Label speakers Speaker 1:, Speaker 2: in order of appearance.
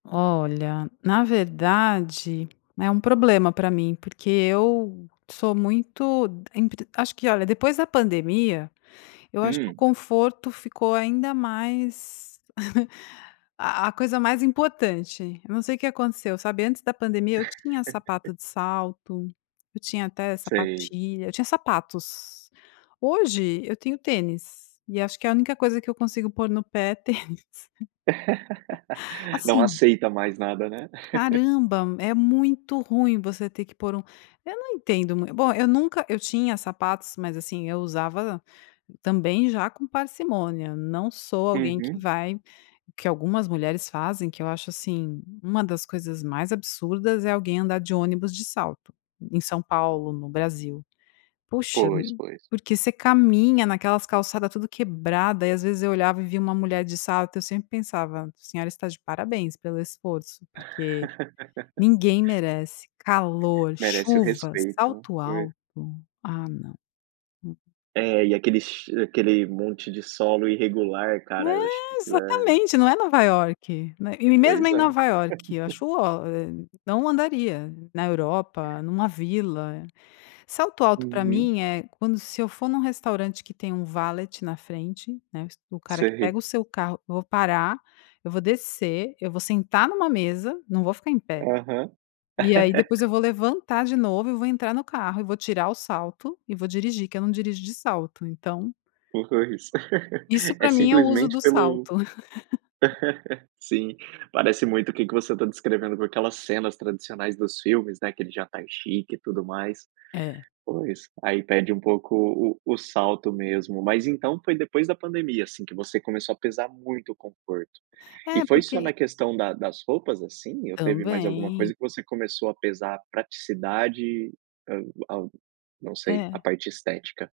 Speaker 1: Olha, na verdade, é um problema pra mim, porque eu sou muito de empre Acho que, olha, depois da pandemia, eu acho que o
Speaker 2: Hum.
Speaker 1: conforto ficou ainda mais a a coisa mais importante. Eu não sei o que aconteceu, sabe, antes da pandemia, eu tinha sapato de salto, eu tinha até
Speaker 2: Sei.
Speaker 1: sapatilha, eu tinha sapatos. Hoje, eu tenho tênis, e acho que a única coisa que eu consigo pôr no pé, é tênis.
Speaker 2: Não
Speaker 1: Assim
Speaker 2: aceita mais nada, né?
Speaker 1: Caramba, é muito ruim você ter que pôr um eu não entendo mui bom, eu nunca eu tinha sapatos, mas, assim, eu usava, também, já com parcimônia, não sou alguém que
Speaker 2: Uhum.
Speaker 1: vai que algumas mulheres fazem, que eu acho, assim, uma das coisas mais absurdas, é alguém andar de ônibus de salto, em São Paulo, no Brasil. Puxa,
Speaker 2: Pois, pois.
Speaker 1: porque você caminha naquelas calçada tudo quebrada e, às vezes, eu olhava e via uma mulher de salto, eu sempre pensava: "A senhora está de parabéns pelo esforço, porque ninguém merece calor,
Speaker 2: Merece o
Speaker 1: chuvas,
Speaker 2: respeito,
Speaker 1: salto
Speaker 2: pois.
Speaker 1: alto". Ah, não. Hum.
Speaker 2: É, e aquele che aquele monte de solo irregular, cara, eu acho que
Speaker 1: É,
Speaker 2: aquilo é
Speaker 1: exatamente, não é Nova Iorque, né, e mesmo
Speaker 2: Pois
Speaker 1: em
Speaker 2: é.
Speaker 1: Nova Iorque, eu acho o ó, éh, não andaria, na Europa, numa vila. Salto alto, pra mim,
Speaker 2: Uhum.
Speaker 1: é quando se eu for num restaurante que tem um valet na frente, né, o cara que pega
Speaker 2: Sei.
Speaker 1: o seu carro, eu vou parar, eu vou descer, eu vou sentar numa mesa, não vou ficar em pé,
Speaker 2: Aham.
Speaker 1: e aí, depois, eu vou levantar de novo, e vou entrar no carro, e vou tirar o salto, e vou dirigir, que eu não dirijo de salto, então
Speaker 2: Pois,
Speaker 1: Isso
Speaker 2: é
Speaker 1: pra mim é o uso
Speaker 2: simplesmente
Speaker 1: do
Speaker 2: pelo
Speaker 1: salto.
Speaker 2: Sim, parece muito o que que você está descrevendo, por aquelas cenas tradicionais dos filmes, né, aquele jantar chique e tudo mais.
Speaker 1: É.
Speaker 2: Pois, aí pede um pouco o o salto mesmo. Mas, então, foi depois da pandemia, assim, que você começou a pesar muito o conforto. E
Speaker 1: É,
Speaker 2: foi
Speaker 1: porque
Speaker 2: só
Speaker 1: i
Speaker 2: na questão da das roupas, assim? Ou teve mais alguma
Speaker 1: Também.
Speaker 2: coisa que você começou a pesar praticidade, hã hã, não sei, a
Speaker 1: É.
Speaker 2: parte estética.